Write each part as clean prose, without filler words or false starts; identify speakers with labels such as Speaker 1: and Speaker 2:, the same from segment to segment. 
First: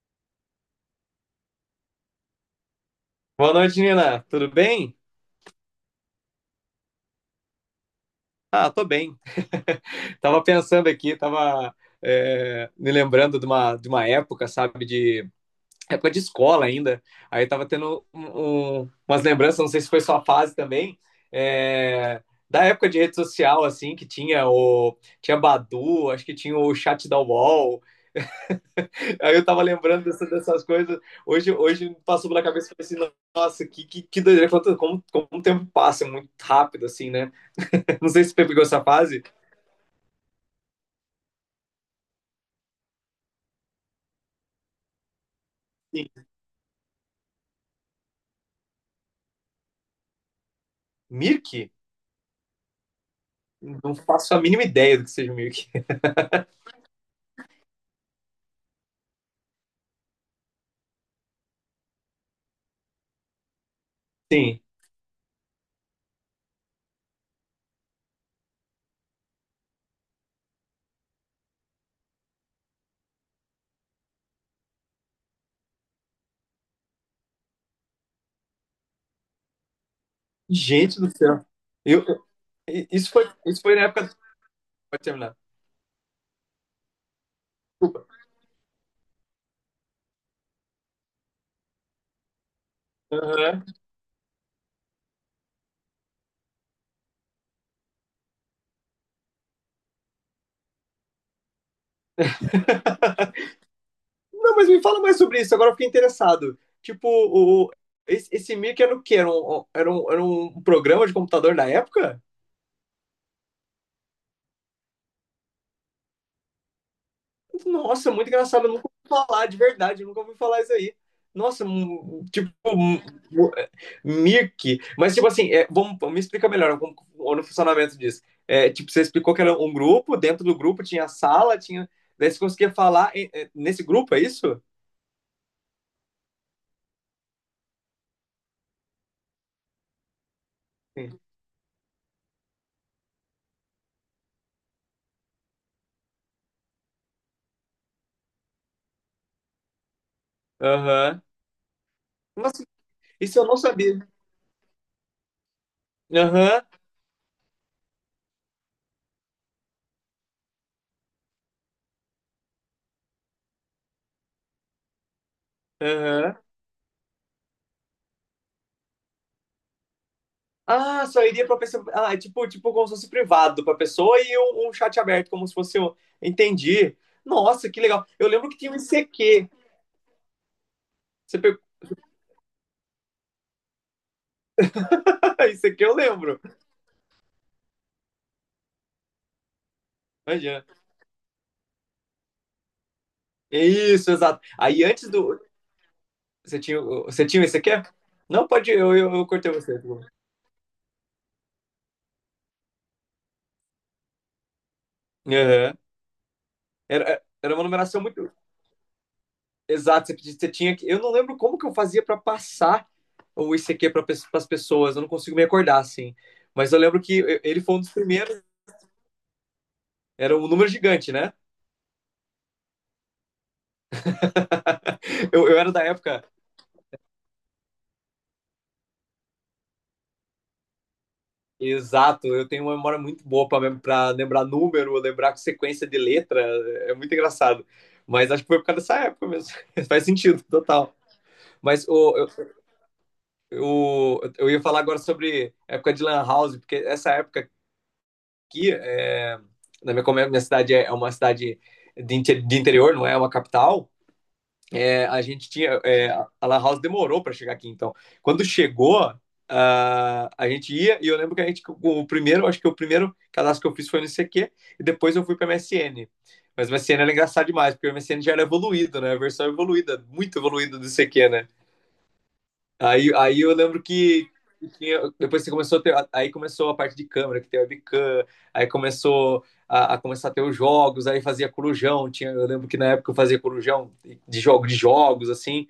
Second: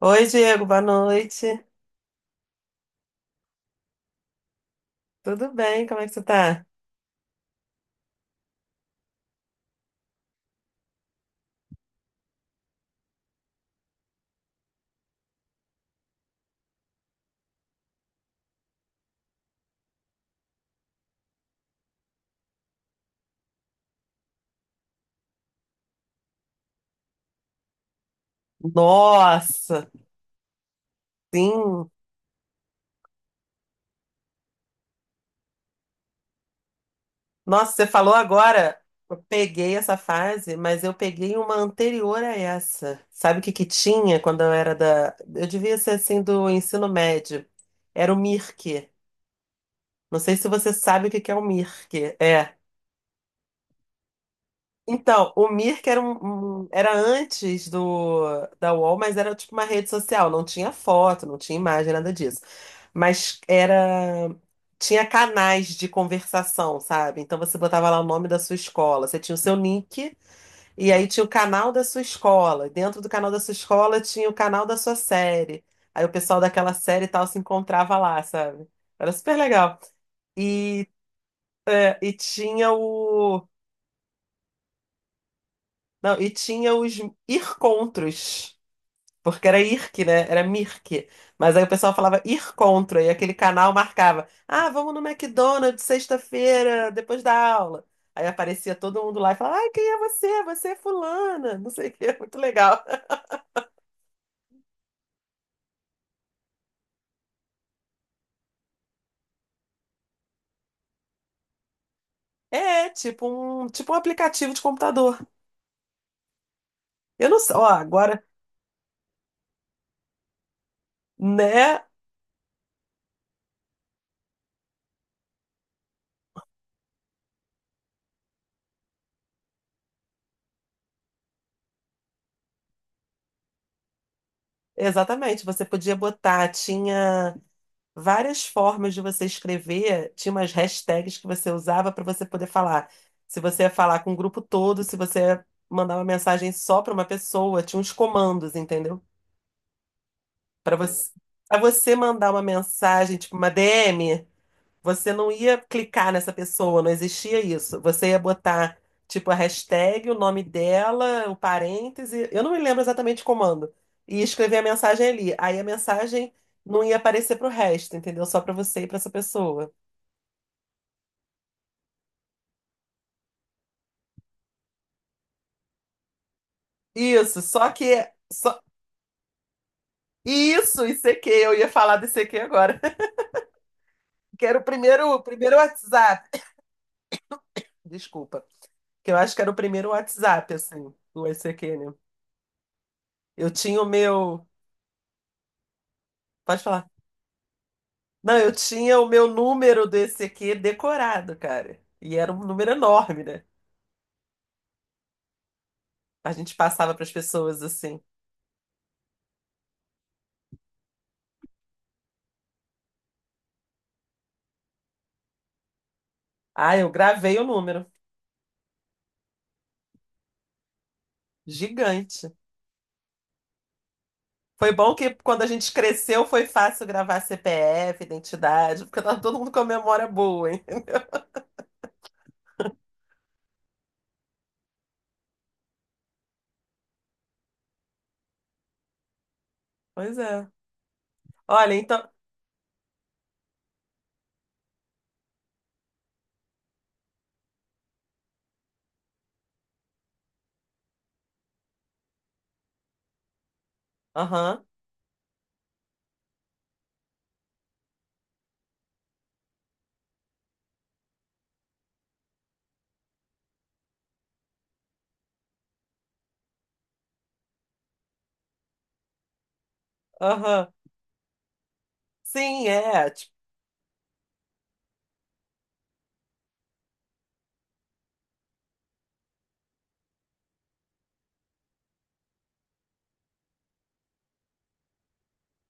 Speaker 1: Oi, Diego, boa noite.
Speaker 2: Boa noite, Nina. Tudo bem?
Speaker 1: Tudo bem? Como é que você tá?
Speaker 2: Ah, tô bem. Tava pensando aqui, me lembrando de uma época, sabe, de época de escola ainda. Aí tava tendo umas lembranças, não sei se foi sua fase também, é, da época de rede social, assim, que tinha o tinha Badu, acho que tinha o chat da UOL. Aí eu tava
Speaker 1: Nossa,
Speaker 2: lembrando dessas coisas. Hoje,
Speaker 1: sim.
Speaker 2: hoje passou pela cabeça e falei assim, nossa, que doideira, como o tempo passa é muito rápido, assim, né?
Speaker 1: Nossa, você
Speaker 2: Não
Speaker 1: falou
Speaker 2: sei se você pegou
Speaker 1: agora.
Speaker 2: essa
Speaker 1: Eu
Speaker 2: fase.
Speaker 1: peguei essa fase, mas eu peguei uma anterior a essa. Sabe o que que tinha quando eu era da. Eu devia ser assim
Speaker 2: Sim.
Speaker 1: do ensino médio. Era o MIRC. Não sei se você sabe o que que é o
Speaker 2: Mirk?
Speaker 1: MIRC. É.
Speaker 2: Não faço a mínima ideia do que
Speaker 1: Então,
Speaker 2: seja o
Speaker 1: o
Speaker 2: Mirk.
Speaker 1: Mirk era era antes do da UOL, mas era tipo uma rede social, não tinha foto, não tinha imagem, nada disso. Mas era
Speaker 2: Sim.
Speaker 1: tinha canais de conversação, sabe? Então você botava lá o nome da sua escola, você tinha o seu nick e aí tinha o canal da sua escola. Dentro do canal da sua escola tinha o canal da sua série. Aí o pessoal daquela série e tal se encontrava lá, sabe? Era super legal. E,
Speaker 2: Gente do céu.
Speaker 1: é,
Speaker 2: Eu,
Speaker 1: e
Speaker 2: eu-
Speaker 1: tinha o
Speaker 2: isso foi na época. Pode terminar.
Speaker 1: Não, e tinha os
Speaker 2: Desculpa.
Speaker 1: ircontros, porque era IRC, né? Era MIRC. Mas aí o pessoal falava ircontro, e aquele
Speaker 2: Aham.
Speaker 1: canal marcava: ah, vamos no McDonald's sexta-feira, depois da aula. Aí aparecia todo mundo lá e falava: ai, quem é você? Você é fulana, não sei o quê, muito legal.
Speaker 2: Não, mas me fala mais sobre isso, agora eu fiquei interessado. Tipo, esse Mirk era o quê? Era um, um, era um, era um programa de computador da época?
Speaker 1: É, tipo um aplicativo de computador. Eu não sei, ó,
Speaker 2: Nossa,
Speaker 1: agora,
Speaker 2: muito engraçado. Eu nunca ouvi falar, de verdade. Eu nunca ouvi falar isso aí. Nossa,
Speaker 1: né?
Speaker 2: tipo, Mirk. Mas, tipo assim, me explica melhor como, o funcionamento disso. Tipo, você explicou que era um grupo, dentro do grupo tinha sala, tinha. Daí você conseguia falar nesse grupo, é isso?
Speaker 1: Exatamente, você podia botar, tinha, várias formas de você escrever, tinha umas hashtags
Speaker 2: Sim.
Speaker 1: que você usava para você poder falar. Se você ia falar com o grupo todo, se você ia mandar uma mensagem só para uma pessoa, tinha uns comandos, entendeu? Para você,
Speaker 2: Aham.
Speaker 1: para você mandar uma
Speaker 2: Nossa,
Speaker 1: mensagem, tipo
Speaker 2: isso eu
Speaker 1: uma
Speaker 2: não sabia.
Speaker 1: DM. Você não ia clicar nessa
Speaker 2: Aham,
Speaker 1: pessoa, não existia isso. Você ia botar, tipo, a hashtag, o nome dela, o parêntese, eu não me lembro exatamente o comando. E ia escrever a mensagem ali. Aí a mensagem
Speaker 2: aham.
Speaker 1: não ia aparecer pro resto, entendeu? Só pra você e pra essa pessoa.
Speaker 2: Ah, só iria pra pessoa. Ah, é tipo como se fosse privado pra pessoa e um chat aberto, como se fosse. Entendi.
Speaker 1: Isso, só
Speaker 2: Nossa, que legal.
Speaker 1: que.
Speaker 2: Eu lembro que
Speaker 1: Só...
Speaker 2: tinha um ICQ.
Speaker 1: Isso, ICQ,
Speaker 2: Você
Speaker 1: eu
Speaker 2: pegou.
Speaker 1: ia falar do ICQ agora. Que era o primeiro, o primeiro
Speaker 2: ICQ eu
Speaker 1: WhatsApp.
Speaker 2: lembro.
Speaker 1: Desculpa. Que eu acho que era o primeiro WhatsApp,
Speaker 2: Imagina.
Speaker 1: assim, do ICQ, né? Eu tinha o
Speaker 2: Isso, exato.
Speaker 1: meu.
Speaker 2: Aí antes do. Você
Speaker 1: Pode
Speaker 2: tinha,
Speaker 1: falar.
Speaker 2: o- você tinha um ICQ?
Speaker 1: Não,
Speaker 2: Não,
Speaker 1: eu
Speaker 2: pode. Eu,
Speaker 1: tinha o
Speaker 2: eu, eu
Speaker 1: meu
Speaker 2: cortei você.
Speaker 1: número do ECQ decorado, cara. E era um número enorme, né?
Speaker 2: Aham.
Speaker 1: A gente passava para as
Speaker 2: Era
Speaker 1: pessoas
Speaker 2: uma
Speaker 1: assim.
Speaker 2: numeração muito. Exato, você tinha que. Eu não lembro como que eu fazia pra passar o ICQ para as pessoas. Eu não consigo me acordar assim. Mas
Speaker 1: Ah,
Speaker 2: eu
Speaker 1: eu
Speaker 2: lembro
Speaker 1: gravei
Speaker 2: que
Speaker 1: o
Speaker 2: ele foi um
Speaker 1: número.
Speaker 2: dos primeiros. Era um número gigante, né?
Speaker 1: Gigante. Foi bom que quando a
Speaker 2: Eu era
Speaker 1: gente
Speaker 2: da
Speaker 1: cresceu
Speaker 2: época.
Speaker 1: foi fácil gravar CPF, identidade, porque tava todo mundo com a memória boa, hein?
Speaker 2: Exato, eu tenho uma memória muito boa pra lembrar número, lembrar sequência de letra, é muito engraçado. Mas acho que foi por causa dessa época mesmo. Faz
Speaker 1: Pois
Speaker 2: sentido,
Speaker 1: é.
Speaker 2: total.
Speaker 1: Olha,
Speaker 2: Mas
Speaker 1: então.
Speaker 2: o, eu, eu, eu ia falar agora sobre a época de Lan House, porque essa época aqui, é, na minha, como é- minha cidade é uma cidade de interior, não é uma capital,
Speaker 1: Aham,
Speaker 2: a gente tinha. A La House demorou para chegar aqui, então. Quando chegou, a gente ia e eu lembro que a gente o primeiro acho que o primeiro cadastro que eu fiz foi no CQ e depois eu fui para MSN. Mas o MSN era engraçado demais porque o MSN já era evoluído, né? A versão evoluída, muito
Speaker 1: aham.
Speaker 2: evoluída, do CQ, né?
Speaker 1: Sim, é.
Speaker 2: Aí eu lembro que depois que começou a ter, aí começou a parte de câmera, que tem webcam, aí começou a começar a ter os jogos, aí fazia corujão, tinha, eu lembro que na época eu fazia corujão de jogos assim.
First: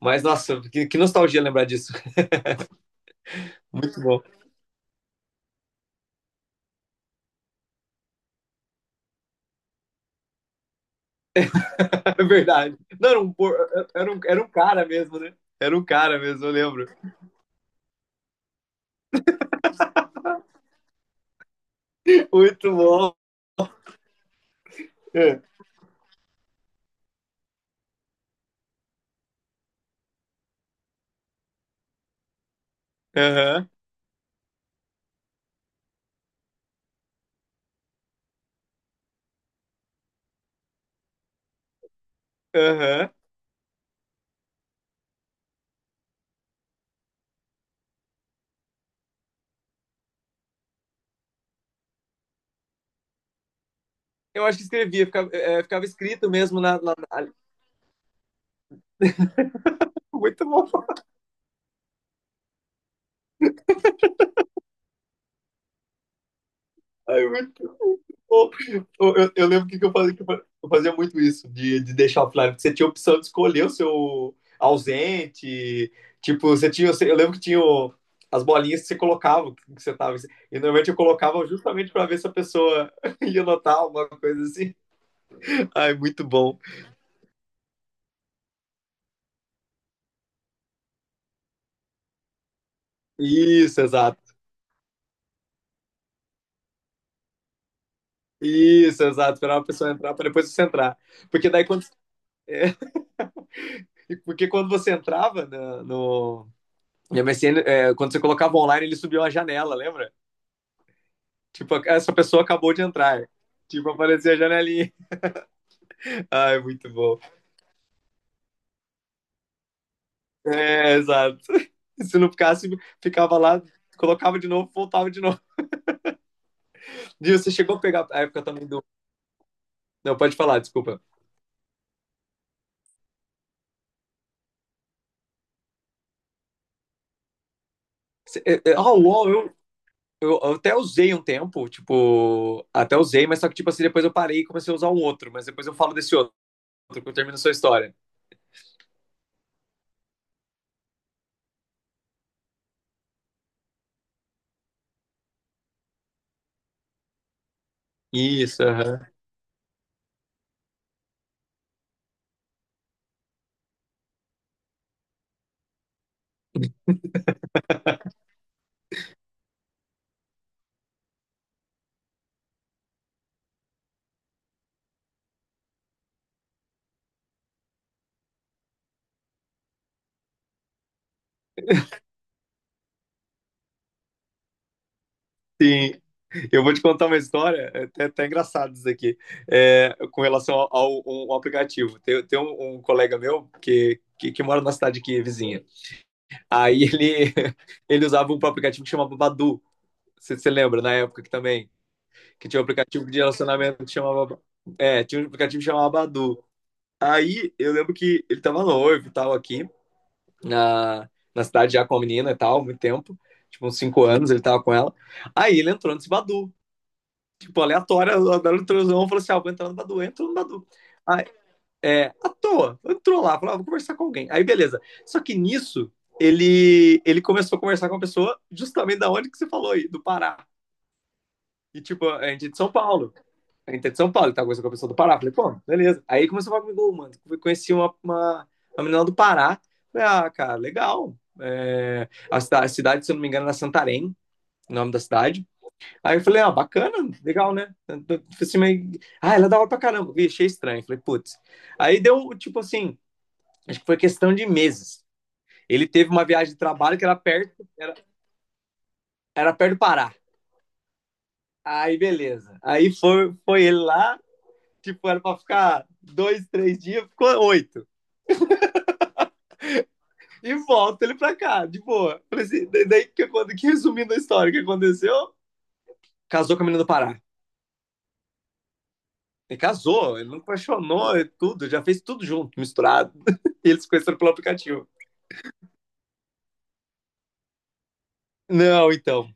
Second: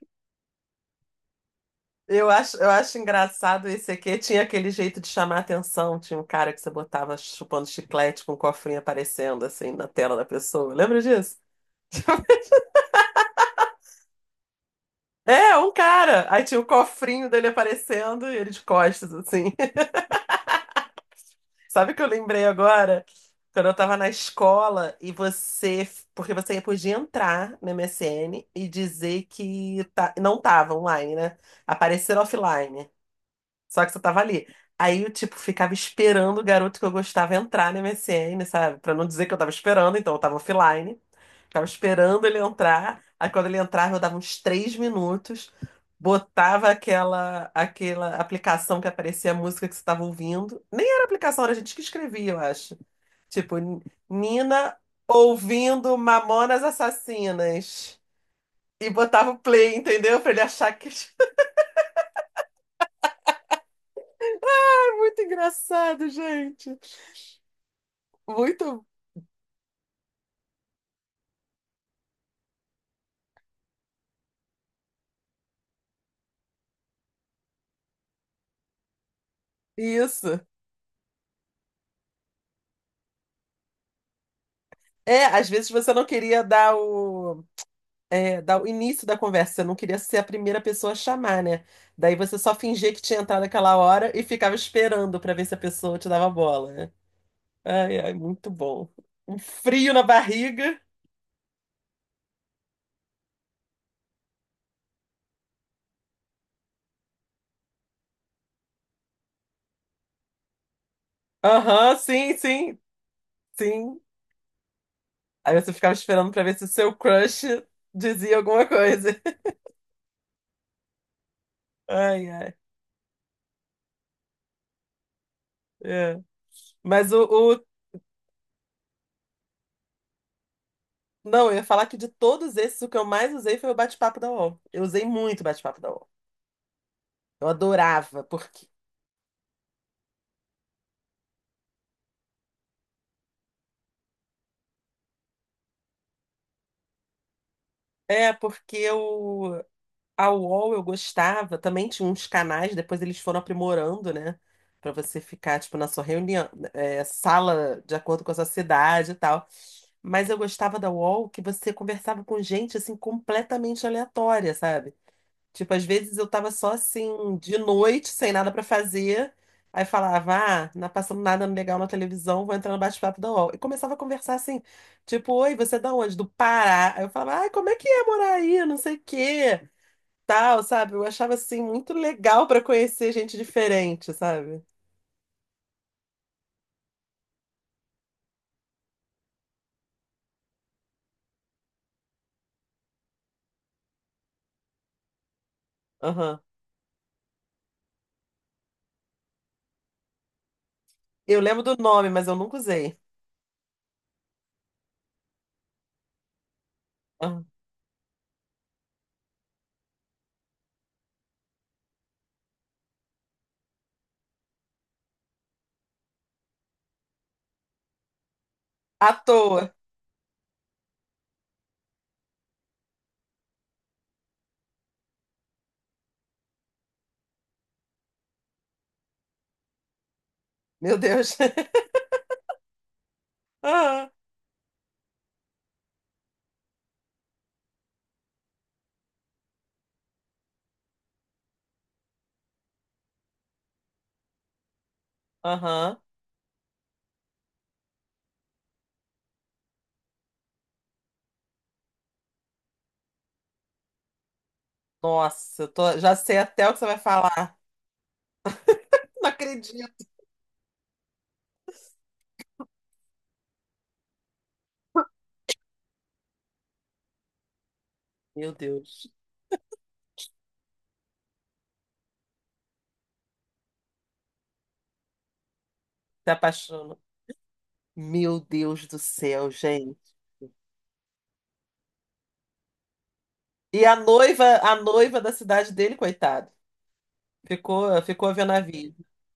Speaker 2: Mas nossa, que nostalgia lembrar disso.
Speaker 1: Eu acho engraçado esse
Speaker 2: Muito
Speaker 1: aqui.
Speaker 2: bom.
Speaker 1: Tinha aquele jeito de chamar atenção. Tinha um cara que você botava chupando chiclete com um cofrinho aparecendo assim na tela da pessoa. Lembra disso?
Speaker 2: É verdade. Não, era um cara mesmo, né?
Speaker 1: É, um
Speaker 2: Era um cara
Speaker 1: cara. Aí
Speaker 2: mesmo, eu
Speaker 1: tinha o
Speaker 2: lembro.
Speaker 1: cofrinho dele aparecendo e ele de costas, assim. Sabe o que eu lembrei
Speaker 2: Muito
Speaker 1: agora?
Speaker 2: bom.
Speaker 1: Quando eu tava na escola e
Speaker 2: É.
Speaker 1: você. Porque você podia entrar no MSN e dizer que tá- não tava online, né? Aparecer offline.
Speaker 2: Aham,
Speaker 1: Só que você tava ali. Aí eu, tipo, ficava esperando o garoto que eu gostava entrar no MSN, sabe? Pra não dizer que eu tava esperando, então eu tava offline. Ficava esperando ele entrar.
Speaker 2: aham.
Speaker 1: Aí quando ele entrava, eu dava uns três minutos, botava aquela aplicação que aparecia a música que você tava ouvindo. Nem era aplicação, era a gente que escrevia, eu acho. Tipo,
Speaker 2: Eu acho que
Speaker 1: Nina
Speaker 2: escrevia, ficava
Speaker 1: ouvindo
Speaker 2: escrito mesmo
Speaker 1: Mamonas
Speaker 2: na.
Speaker 1: Assassinas. E botava o play, entendeu? Pra ele
Speaker 2: Muito bom.
Speaker 1: achar que. É muito engraçado, gente.
Speaker 2: Aí eu,
Speaker 1: Muito.
Speaker 2: eu, eu- eu lembro que eu falei que eu fazia muito isso, de deixar offline, porque você tinha a opção de escolher o seu ausente, tipo, eu lembro que tinha as bolinhas que você colocava, que você tava,
Speaker 1: Isso.
Speaker 2: e normalmente eu colocava justamente para ver se a pessoa ia notar alguma coisa assim.
Speaker 1: É, às vezes você
Speaker 2: Ai,
Speaker 1: não
Speaker 2: muito
Speaker 1: queria
Speaker 2: bom.
Speaker 1: dar o início da conversa, você não queria ser a primeira pessoa a chamar, né? Daí você só fingia que tinha entrado aquela
Speaker 2: Isso,
Speaker 1: hora e
Speaker 2: exato.
Speaker 1: ficava esperando pra ver se a pessoa te dava bola, né? Ai, ai, muito bom.
Speaker 2: Isso, exato.
Speaker 1: Um
Speaker 2: Esperar a pessoa
Speaker 1: frio na
Speaker 2: entrar para depois você
Speaker 1: barriga.
Speaker 2: entrar. Porque daí quando, é, porque quando você entrava na- no, e a MSN, quando você colocava online, ele subia uma janela, lembra? Tipo,
Speaker 1: Aham,
Speaker 2: essa
Speaker 1: sim,
Speaker 2: pessoa acabou
Speaker 1: sim,
Speaker 2: de entrar. Tipo,
Speaker 1: sim.
Speaker 2: aparecia a janelinha.
Speaker 1: Aí você ficava esperando pra ver
Speaker 2: Ai,
Speaker 1: se o
Speaker 2: muito
Speaker 1: seu
Speaker 2: bom.
Speaker 1: crush dizia alguma coisa.
Speaker 2: É, exato. Se
Speaker 1: Ai,
Speaker 2: não
Speaker 1: ai.
Speaker 2: ficasse, ficava lá, colocava de novo, voltava de novo.
Speaker 1: É. Mas o,
Speaker 2: E você
Speaker 1: o-
Speaker 2: chegou a pegar a época também do. Não, pode falar, desculpa.
Speaker 1: Não, eu ia falar que de todos esses, o que eu mais usei foi o bate-papo da UOL. Eu usei muito o bate-papo da UOL. Eu adorava, porque
Speaker 2: Ah, o UOL, eu até usei um tempo, tipo, até usei, mas só que, tipo assim, depois eu parei e comecei a usar um outro, mas depois eu falo desse outro, que termina a sua história.
Speaker 1: é porque eu a UOL eu gostava, também tinha uns canais, depois eles foram aprimorando, né? Pra você ficar, tipo, na sua reunião, sala de acordo com a sua
Speaker 2: Isso, aham.
Speaker 1: cidade e tal. Mas eu gostava da UOL que você conversava com gente, assim, completamente aleatória, sabe? Tipo, às vezes eu tava só assim, de noite, sem nada pra fazer. Aí falava, ah, não tá passando nada legal na televisão, vou entrar no bate-papo da UOL. E começava a conversar assim, tipo, oi, você é da onde? Do Pará. Aí eu falava, ai, como é que é morar aí? Não sei o quê, tal, sabe? Eu achava assim, muito legal pra conhecer gente diferente, sabe?
Speaker 2: Sim, eu vou te contar uma história, é até engraçado isso aqui, com relação um aplicativo. Tem um colega meu que mora na cidade aqui, vizinha.
Speaker 1: Aham.
Speaker 2: Aí ele, ele usava um aplicativo que chamava Badu. Você lembra, na época que
Speaker 1: Eu lembro
Speaker 2: também,
Speaker 1: do nome, mas eu
Speaker 2: que
Speaker 1: nunca
Speaker 2: tinha um
Speaker 1: usei.
Speaker 2: aplicativo de relacionamento que chamava. Tinha um aplicativo que chamava Badu.
Speaker 1: Aham.
Speaker 2: Aí eu lembro que ele tava noivo e tal aqui, na, na cidade já com a menina e tal, há muito tempo. Tipo, uns 5 anos ele tava com ela. Aí ele entrou nesse Badu. Tipo, aleatória, andaram no transão,
Speaker 1: À
Speaker 2: falou assim, ah, vou entrar
Speaker 1: toa.
Speaker 2: no Badu, entrou no Badu. Aí, à toa, entrou lá, falou, ah, vou conversar com alguém. Aí, beleza. Só que nisso, ele começou a conversar com uma pessoa justamente da onde que você falou aí, do Pará.
Speaker 1: Meu Deus.
Speaker 2: E, tipo, a gente é de São Paulo. A gente é de
Speaker 1: Aham.
Speaker 2: São Paulo, ele tá conversando com a pessoa do Pará. Falei, pô, beleza. Aí começou a falar comigo, mano, conheci uma menina do Pará. Falei, ah, cara, legal. A cidade, se eu não me engano, era Santarém, o nome da cidade.
Speaker 1: Aham.
Speaker 2: Aí eu falei, ah, bacana, legal, né? Eu falei assim, mas. Ah, ela é da hora pra caramba. Vi, achei estranho. Falei, putz. Aí deu, tipo assim, acho que foi questão de meses.
Speaker 1: Nossa, eu
Speaker 2: Ele
Speaker 1: tô,
Speaker 2: teve
Speaker 1: já
Speaker 2: uma
Speaker 1: sei
Speaker 2: viagem de
Speaker 1: até o que você
Speaker 2: trabalho
Speaker 1: vai
Speaker 2: que era
Speaker 1: falar.
Speaker 2: perto, era,
Speaker 1: Não
Speaker 2: era perto do Pará.
Speaker 1: acredito.
Speaker 2: Aí, beleza. Aí foi ele lá, tipo, era pra ficar 2, 3 dias, ficou 8.
Speaker 1: Meu Deus.
Speaker 2: E volta ele pra cá, de boa. Falei assim, daí, resumindo a história, o que aconteceu?
Speaker 1: Se
Speaker 2: Casou com a menina do
Speaker 1: apaixona.
Speaker 2: Pará.
Speaker 1: Meu Deus do céu,
Speaker 2: Ele
Speaker 1: gente.
Speaker 2: casou, ele não apaixonou, é tudo, já fez tudo junto, misturado. E eles
Speaker 1: E
Speaker 2: se conheceram pelo
Speaker 1: a
Speaker 2: aplicativo.
Speaker 1: noiva da cidade dele, coitado, ficou, ficou vendo a
Speaker 2: Não,
Speaker 1: vida.
Speaker 2: então.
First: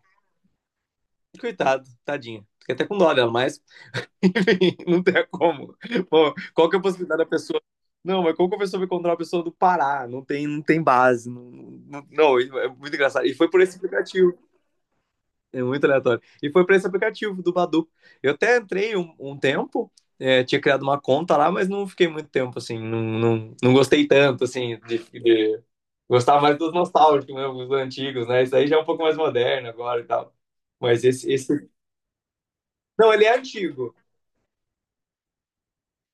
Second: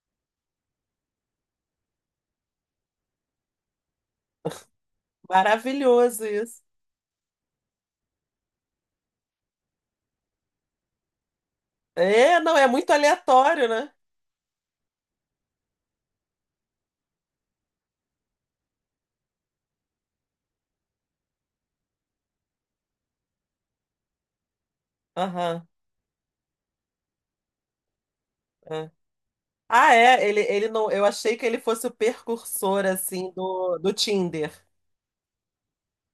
Speaker 2: Coitado, tadinha. Fiquei até com dó dela, mas, enfim, não tem como.
Speaker 1: Maravilhoso
Speaker 2: Pô,
Speaker 1: isso.
Speaker 2: qual que é a possibilidade da pessoa? Não, mas como que a pessoa vai encontrar uma pessoa do Pará? Não tem base. Não, não, não,
Speaker 1: É, não,
Speaker 2: é
Speaker 1: é
Speaker 2: é
Speaker 1: muito
Speaker 2: muito engraçado. E foi por
Speaker 1: aleatório,
Speaker 2: esse
Speaker 1: né?
Speaker 2: aplicativo. É muito aleatório. E foi por esse aplicativo do Badu. Eu até entrei um tempo, tinha criado uma conta lá, mas não fiquei muito tempo, assim. Não, não, não gostei tanto, assim, de.
Speaker 1: Aham.
Speaker 2: Gostava mais dos nostálgicos mesmo, dos antigos, né? Isso aí já é um
Speaker 1: É.
Speaker 2: pouco mais moderno
Speaker 1: Ah,
Speaker 2: agora e
Speaker 1: é,
Speaker 2: tal.
Speaker 1: ele não,
Speaker 2: Mas
Speaker 1: eu
Speaker 2: esse,
Speaker 1: achei que ele
Speaker 2: esse...
Speaker 1: fosse o precursor
Speaker 2: Não, ele
Speaker 1: assim
Speaker 2: é
Speaker 1: do,
Speaker 2: antigo.
Speaker 1: Tinder.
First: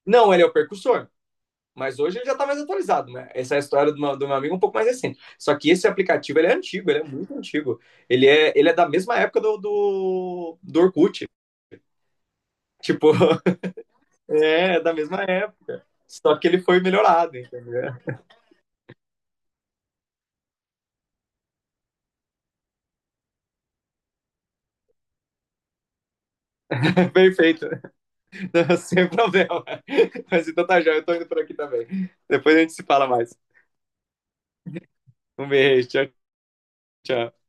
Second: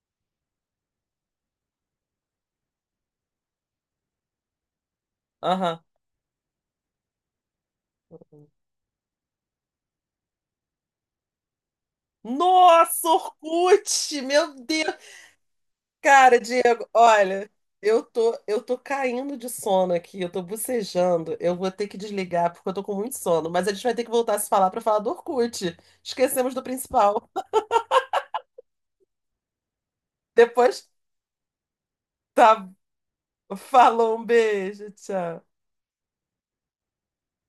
Speaker 2: Não, ele é o percussor. Mas hoje ele já tá mais atualizado, né? Essa é a história do meu amigo um pouco mais recente. Só que
Speaker 1: Aham.
Speaker 2: esse aplicativo, ele é antigo, ele é muito antigo. Ele é da mesma época do Orkut.
Speaker 1: Nossa,
Speaker 2: Tipo,
Speaker 1: Orkut! Meu
Speaker 2: é da
Speaker 1: Deus!
Speaker 2: mesma época. Só
Speaker 1: Cara,
Speaker 2: que ele foi
Speaker 1: Diego,
Speaker 2: melhorado,
Speaker 1: olha,
Speaker 2: entendeu?
Speaker 1: eu tô caindo de sono aqui, eu tô bocejando. Eu vou ter que desligar porque eu tô com muito sono, mas a gente vai ter que voltar a se falar pra falar do Orkut. Esquecemos do principal.
Speaker 2: Perfeito. Sem problema. Mas então tá
Speaker 1: Depois,
Speaker 2: já, eu tô indo por aqui também. Depois a
Speaker 1: tá,
Speaker 2: gente se fala mais.
Speaker 1: falou, um beijo, tchau.
Speaker 2: Um beijo, tchau, tchau.